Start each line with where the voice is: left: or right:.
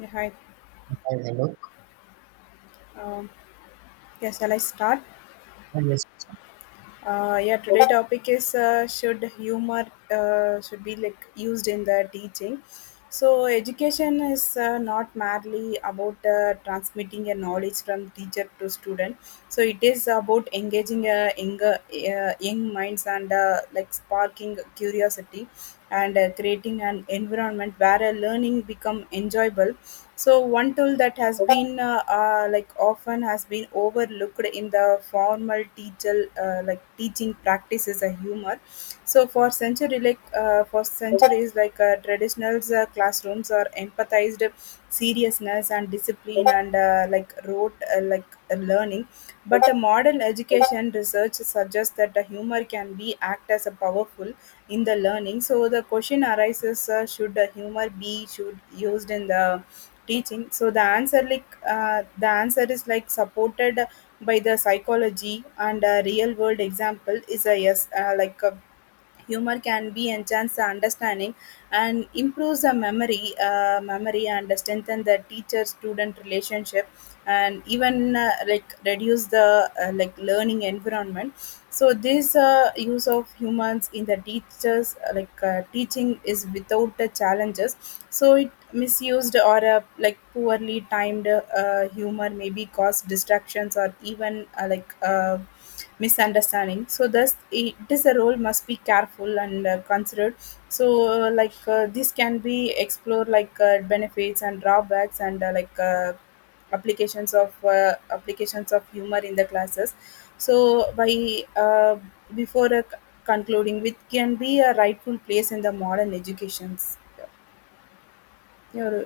left: Yeah, hi.
right: Hi, hello.
left: Um, yeah, shall I start?
right: Hi, yes.
left: Yeah, today topic is should humor should be like used in the teaching. So education is not merely about transmitting a knowledge from teacher to student. So it is about engaging young minds and like sparking curiosity and creating an environment where learning become enjoyable. So one tool that has been like often has been overlooked in the formal teacher like teaching practice is a humor. So for century like for centuries like traditional classrooms are empathized seriousness and discipline and like rote like learning. But the modern education research suggests that the humor can be act as a powerful in the learning. So the question arises: should the humor be should used in the teaching, so the answer the answer is like supported by the psychology and a real world example is a yes, humor can be enhance the understanding and improves the memory and strengthen the teacher student relationship and even like reduce the like learning environment. So this use of humans in the teachers like teaching is without the challenges. So it misused or like poorly timed humor maybe cause distractions or even misunderstanding. So thus it is a role must be careful and considered. So this can be explored like benefits and drawbacks and applications of humor in the classes. So by uh, before concluding with can be a rightful place in the modern educations. Yeah.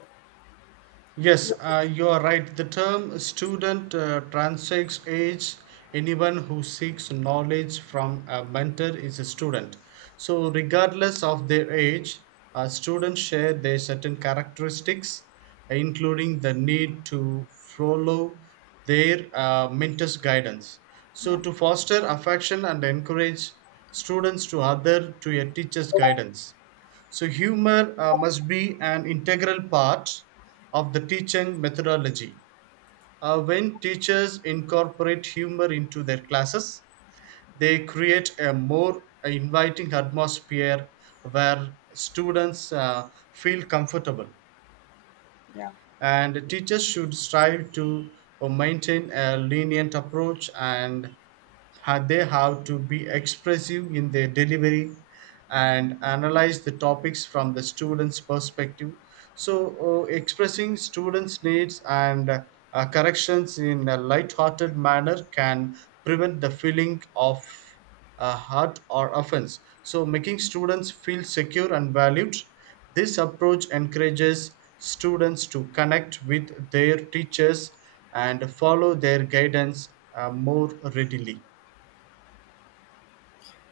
right: Yes, you are right. The term student transcends age. Anyone who seeks knowledge from a mentor is a student. So, regardless of their age, students share their certain characteristics, including the need to follow their mentor's guidance. So,
left: Yeah.
right: to foster affection and encourage students to other to a teacher's guidance. So, humor must be an integral part of the teaching methodology. When teachers incorporate humor into their classes, they create a more inviting atmosphere where students feel comfortable.
left: Yeah.
right: And teachers should strive to maintain a lenient approach, and they have to be expressive in their delivery and analyze the topics from the students perspective. So expressing students needs and corrections in a light-hearted manner can prevent the feeling of hurt or offense, so making students feel secure and valued. This approach encourages students to connect with their teachers and follow their guidance more readily.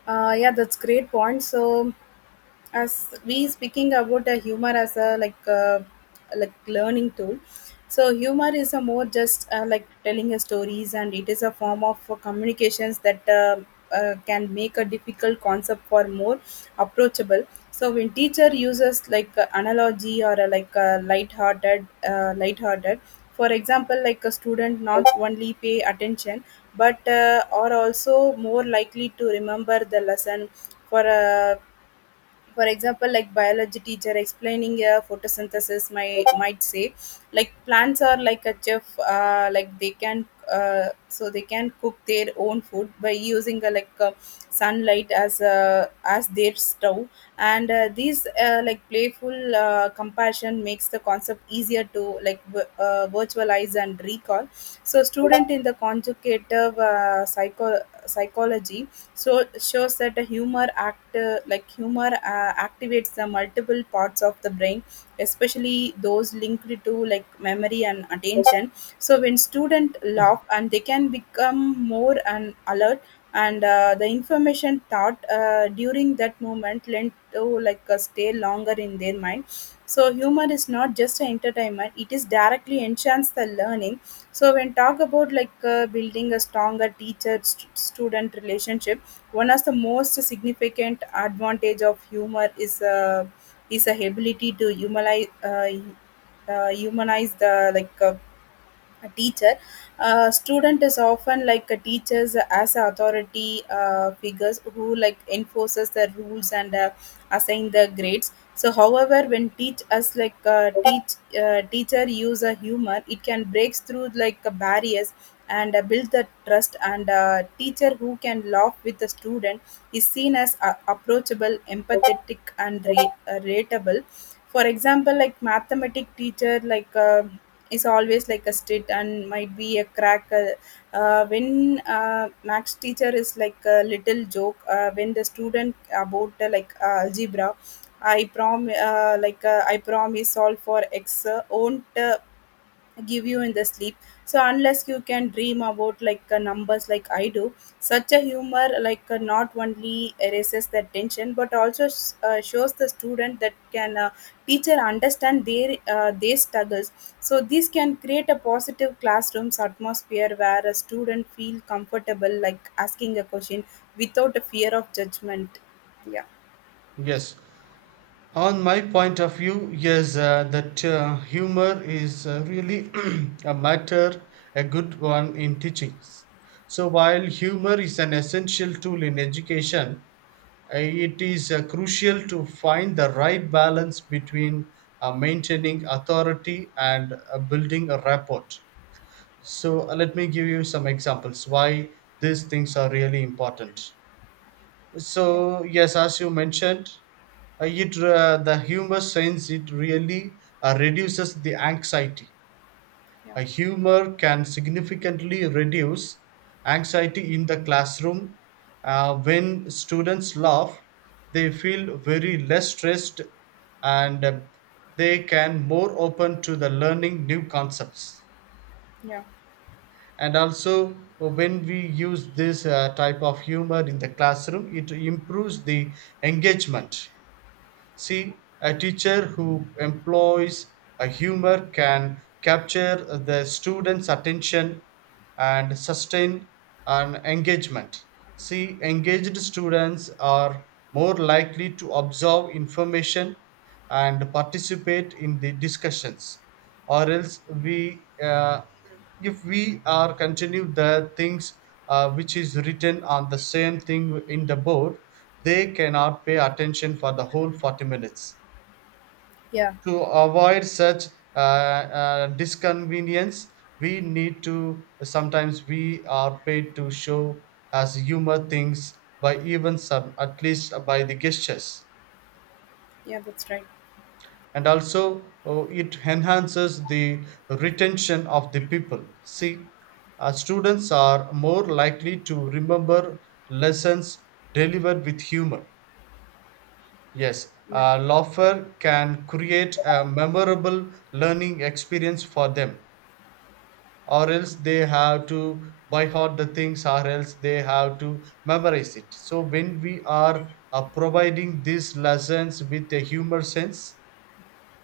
left: Yeah, that's great point. So as we speaking about the humor as a like learning tool, so humor is a more just like telling a stories and it is a form of communications that can make a difficult concept for more approachable. So when teacher uses analogy or light-hearted, for example, like a student not only pay attention but are also more likely to remember the lesson for a, for example, like biology teacher explaining photosynthesis my might say like plants are like a chef, like they can so they can cook their own food by using sunlight as their stove. And these like playful compassion makes the concept easier to like virtualize and recall. So student in the conjugative psychology so shows that a humor activates the multiple parts of the brain, especially those linked to like memory and attention. So when student laugh and they can become more and alert, and the information thought during that moment lent to stay longer in their mind. So humor is not just an entertainment, it is directly enhance the learning. So when talk about like building a stronger student relationship, one of the most significant advantage of humor is, is the ability to humanize the a teacher. A student is often like a teachers as a authority figures who like enforces the rules and assign the grades. So, however, when teach us like teach teacher use a humor, it can break through barriers and build the trust. And teacher who can laugh with the student is seen as approachable, empathetic, and relatable. For example, like mathematic teacher, like, is always like a slit and might be a crack, when max teacher is like a little joke when the student about algebra. I promise all for x won't give you in the sleep, so unless you can dream about numbers like I do. Such a humor not only erases the tension but also shows the student that can teacher understand their, their struggles. So this can create a positive classrooms atmosphere where a student feel comfortable like asking a question without a fear of judgment. Yeah.
right: Yes, on my point of view, yes, that humor is really a matter, a good one in teachings. So, while humor is an essential tool in education, it is crucial to find the right balance between maintaining authority and building a rapport. So, let me give you some examples why these things are really important.
left: Yeah.
right: So yes, as you mentioned, it the humor sense, it really reduces the anxiety.
left: Yeah.
right: A humor can significantly reduce anxiety in the classroom. When students laugh, they feel very less stressed, and they can more open to the learning new concepts.
left: Yeah.
right: And also, when we use this type of humor in the classroom, it improves the engagement. See, a teacher who employs a humor can capture the students attention and sustain an engagement. See, engaged students are more likely to absorb information and participate in the discussions, or else we if we are continue the things which is written on the same thing in the board, they cannot pay attention for the whole 40 minutes.
left: Yeah.
right: To avoid such uh, disconvenience, we need to sometimes we are paid to show as humor things by even some at least by the gestures.
left: Yeah, that's right.
right: And also, oh, it enhances the retention of the people. See, students are more likely to remember lessons delivered with humor. Yes,
left: Yeah.
right: laughter can create a memorable learning experience for them, or else they have to by heart the things, or else they have to memorize it. So when we are providing these lessons with a humor sense,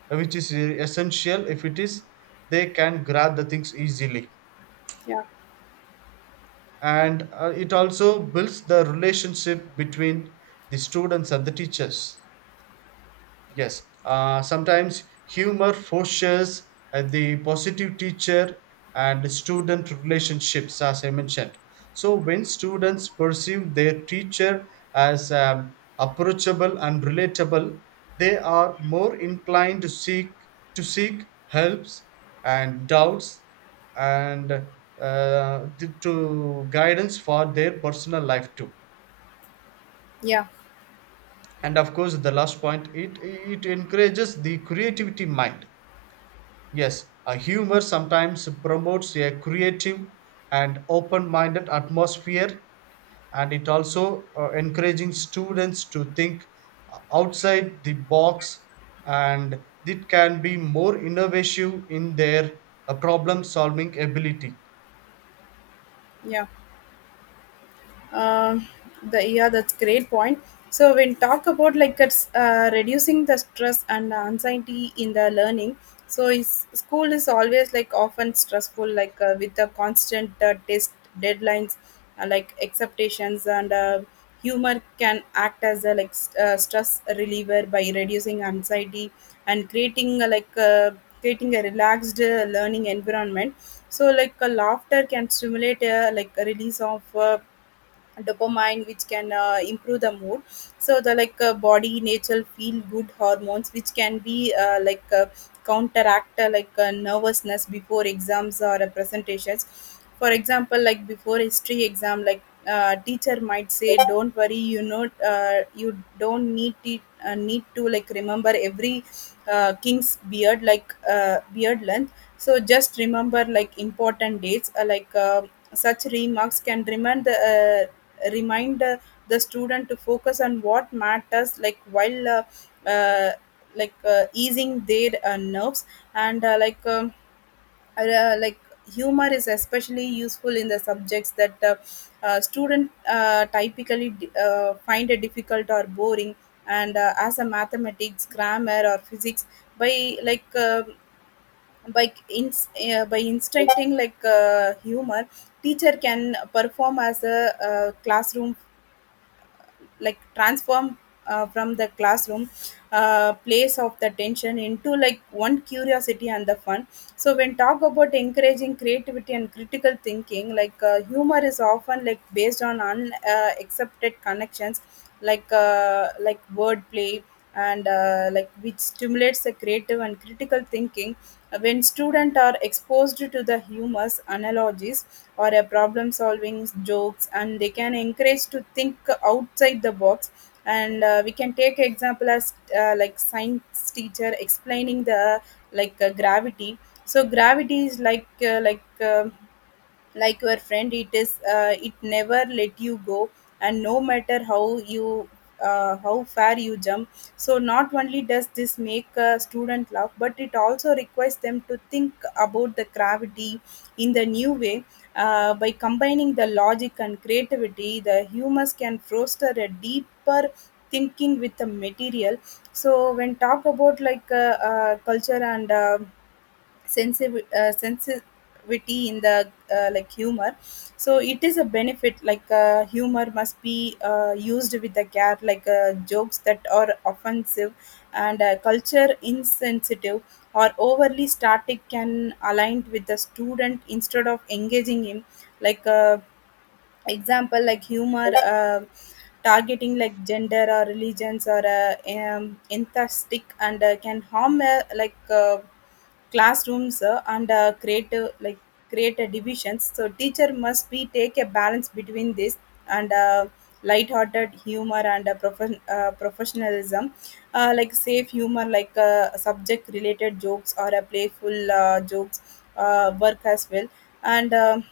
right: which is essential if it is, they can grab the things easily.
left: Yeah.
right: And it also builds the relationship between the students and the teachers. Yes, sometimes humor fosters the positive teacher and student relationships, as I mentioned. So, when students perceive their teacher as approachable and relatable, they are more inclined to seek helps and doubts, and to guidance for their personal life too.
left: Yeah.
right: And of course the last point, it encourages the creativity mind. Yes, a humor sometimes promotes a creative and open-minded atmosphere, and it also encouraging students to think outside the box, and it can be more innovative in their problem-solving ability.
left: Yeah. Um, the yeah, that's great point. So when talk about like it's reducing the stress and anxiety in the learning. So is, school is always like often stressful, like with the constant test deadlines, like expectations, and humor can act as a like stress reliever by reducing anxiety and creating creating a relaxed learning environment. So like a laughter can stimulate like a release of dopamine, which can improve the mood, so the body natural feel good hormones, which can be counteract nervousness before exams or presentations. For example, like before history exam like, teacher might say don't worry, you know, you don't need to need to like remember every king's beard, like beard length, so just remember like important dates, such remarks can remind the student to focus on what matters, like while easing their nerves and like humor is especially useful in the subjects that student typically find it difficult or boring and as a mathematics grammar or physics. By like uh, by ins uh, by instructing like humor, teacher can perform as a classroom like transform from the classroom place of the tension into like one curiosity and the fun. So when talk about encouraging creativity and critical thinking, like humor is often like based on unaccepted accepted connections, like wordplay and like which stimulates the creative and critical thinking. When students are exposed to the humorous analogies or a problem solving jokes and they can encourage to think outside the box. And we can take example as like science teacher explaining the gravity. So gravity is like uh like your friend, it is it never let you go and no matter how you how far you jump. So not only does this make a student laugh, but it also requires them to think about the gravity in the new way. By combining the logic and creativity, the humans can foster a deeper thinking with the material. So when talk about culture and sensitivity in the like humor, so it is a benefit like humor must be used with the care. Like jokes that are offensive and culture insensitive or overly static can aligned with the student instead of engaging him, like uh, example like humor targeting like gender or religions or enthusiastic and can harm classrooms and create like create a divisions. So teacher must be take a balance between this and light-hearted humor and professionalism. Like safe humor like subject related jokes or a playful jokes work as well. And um,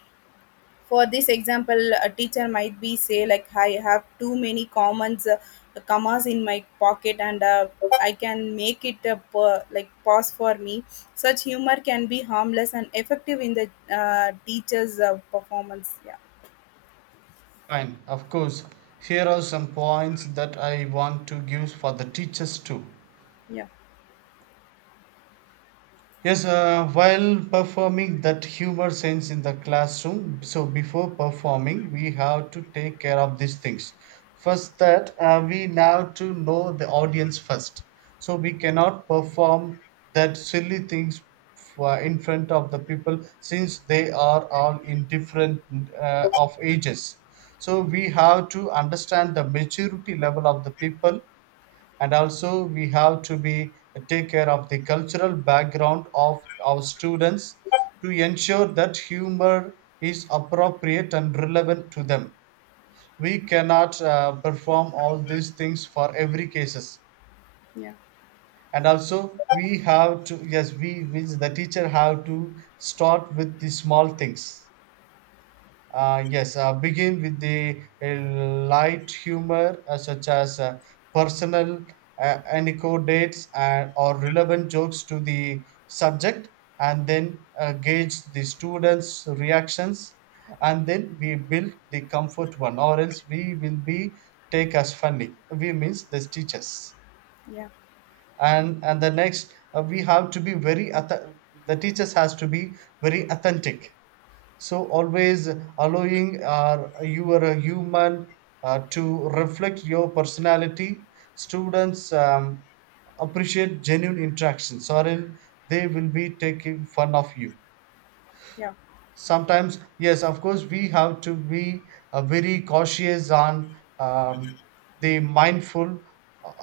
left: for this example, a teacher might be say like I have too many commas in my pocket and I can make it a like pause for me. Such humor can be harmless and effective in the teacher's performance. Yeah.
right: Fine, of course. Here are some points that I want to give for the teachers too.
left: Yeah.
right: Yes, while performing that humor sense in the classroom, so before performing, we have to take care of these things. First, that we now to know the audience first. So we cannot perform that silly things for, in front of the people since they are all in different of ages. So we have to understand the maturity level of the people, and also we have to be take care of the cultural background of our students to ensure that humor is appropriate and relevant to them. We cannot perform all these things for every cases.
left: Yeah.
right: And also we have to, yes, we means the teacher have to start with the small things. Yes, begin with the light humor such as personal anecdotes and, or relevant jokes to the subject, and then gauge the students' reactions, and then we build the comfort one, or else we will be take as funny. We means the teachers. And and the next uh, we have to be the teachers has to be very authentic. So always allowing your human to reflect your personality. Students appreciate genuine interactions, or else they will be taking fun of you.
left: Yeah.
right: Sometimes, yes, of course we have to be very cautious on the mindful,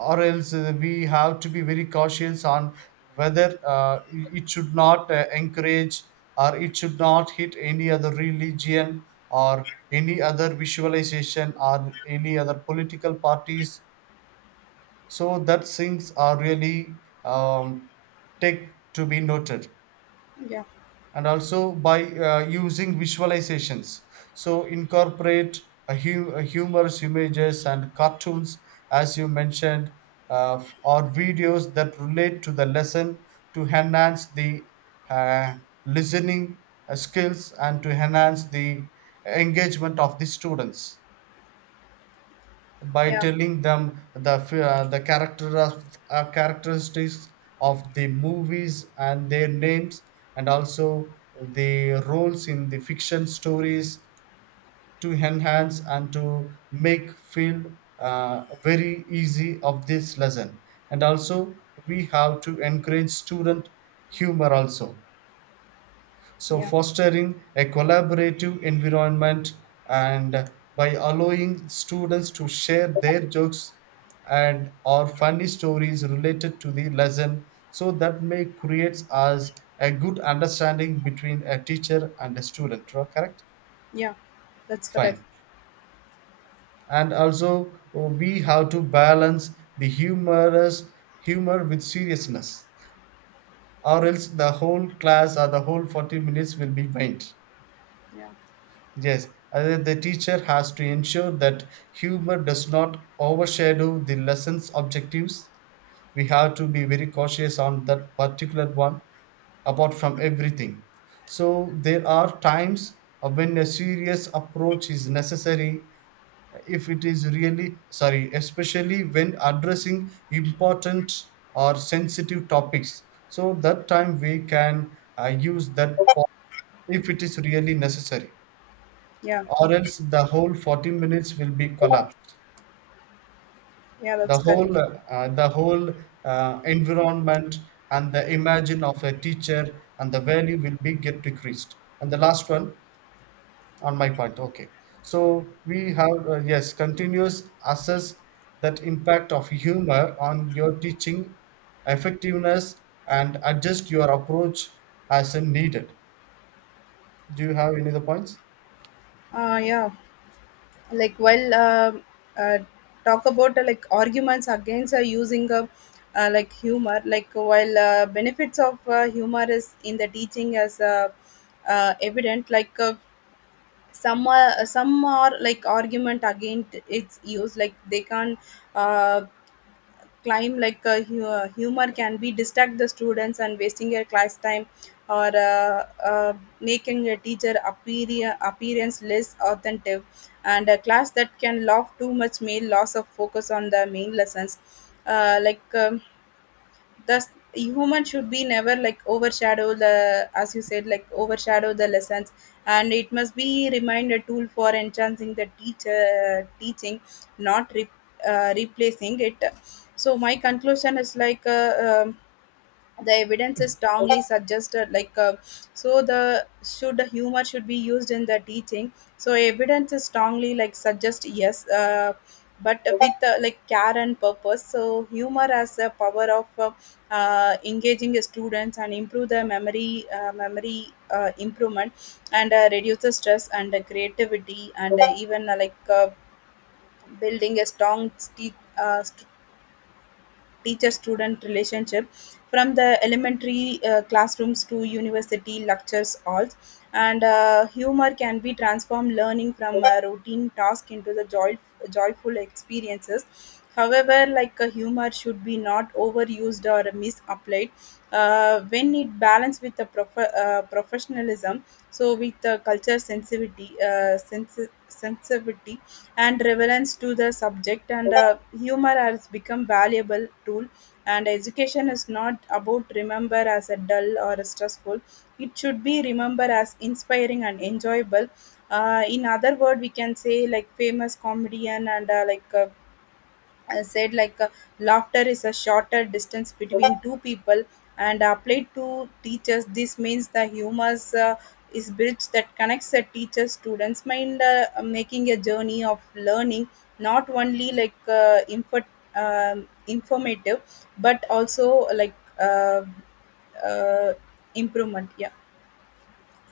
right: or else we have to be very cautious on whether it should not encourage or it should not hit any other religion or any other visualization or any other political parties. So that things are really um, take to be noted.
left: Yeah. Yeah.
right: And also, by using visualizations. So incorporate a humorous images and cartoons, as you mentioned, or videos that relate to the lesson to enhance the uh, listening skills and to enhance the engagement of the students by
left: Yeah.
right: telling them the character of, characteristics of the movies and their names, and also the roles in the fiction stories to enhance and to make feel very easy of this lesson. And also, we have to encourage student humor also. So,
left: Yeah.
right: fostering a collaborative environment and by allowing students to share their jokes and or funny stories related to the lesson, so that may creates us a good understanding between a teacher and a student. Correct.
left: Yeah, that's correct.
right: Fine. And also we have to balance the humor with seriousness, or else the whole class or the whole 40 minutes will be vain.
left: Yeah.
right: Yes, the teacher has to ensure that humor does not overshadow the lesson's objectives. We have to be very cautious on that particular one, apart from everything. So, there are times when a serious approach is necessary if it is really sorry, especially when addressing important or sensitive topics. So, that time we can use if it is really necessary,
left: Yeah.
right: or else the whole 40 minutes will be collapsed.
left: Yeah,
right: The
left: that's correct.
right: whole environment and the imagine of a teacher and the value will be get decreased. And the last one, on my point, okay, so we have yes, continuous assess that impact of humor on your teaching effectiveness and adjust your approach as needed. Do you have any other points?
left: Yeah, like while uh, talk about like arguments against using like humor, like while benefits of humor is in the teaching as evident, like some are like argument against its use like they can uh, climb like humor can be distract the students and wasting their class time or making a teacher appearance less authentic and a class that can laugh too much may loss of focus on the main lessons. uh, like um, Thus human should be never like overshadow the, as you said, like overshadow the lessons, and it must be remained a tool for enhancing the teacher teaching, not replacing it. So my conclusion is like the evidence is strongly suggested like so the should the humor should be used in the teaching. So evidence is strongly like suggest yes, but with like care and purpose. So humor has the power of engaging students and improve their memory improvement, and reduce the stress and the creativity and even like building a strong teacher student relationship from the elementary classrooms to university lectures halls. And humor can be transformed learning from a routine task into the joyful experiences. However, like a humor should be not overused or misapplied. When it balanced with the professionalism, so with the culture sensitivity and relevance to the subject, and humor has become valuable tool, and education is not about remember as a dull or a stressful, it should be remember as inspiring and enjoyable. In other word, we can say like famous comedian and I said like laughter is a shorter distance between two people, and applied to teachers, this means the humor's is bridge that connects the teacher students mind, making a journey of learning not only like informative but also like uh, uh, improvement. Yeah.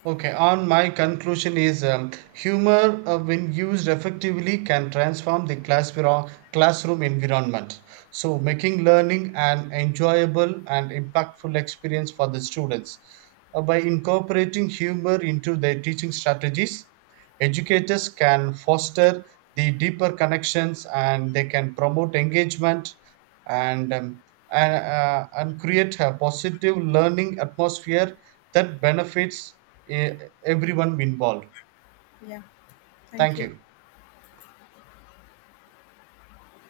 right: Okay, on my conclusion is humor, when used effectively, can transform the classroom environment. So, making learning an enjoyable and impactful experience for the students. By incorporating humor into their teaching strategies, educators can foster the deeper connections and they can promote engagement and, um, and and create a positive learning atmosphere that benefits uh, everyone involved.
left: Yeah, thank
right: Thank
left: you.
right: you.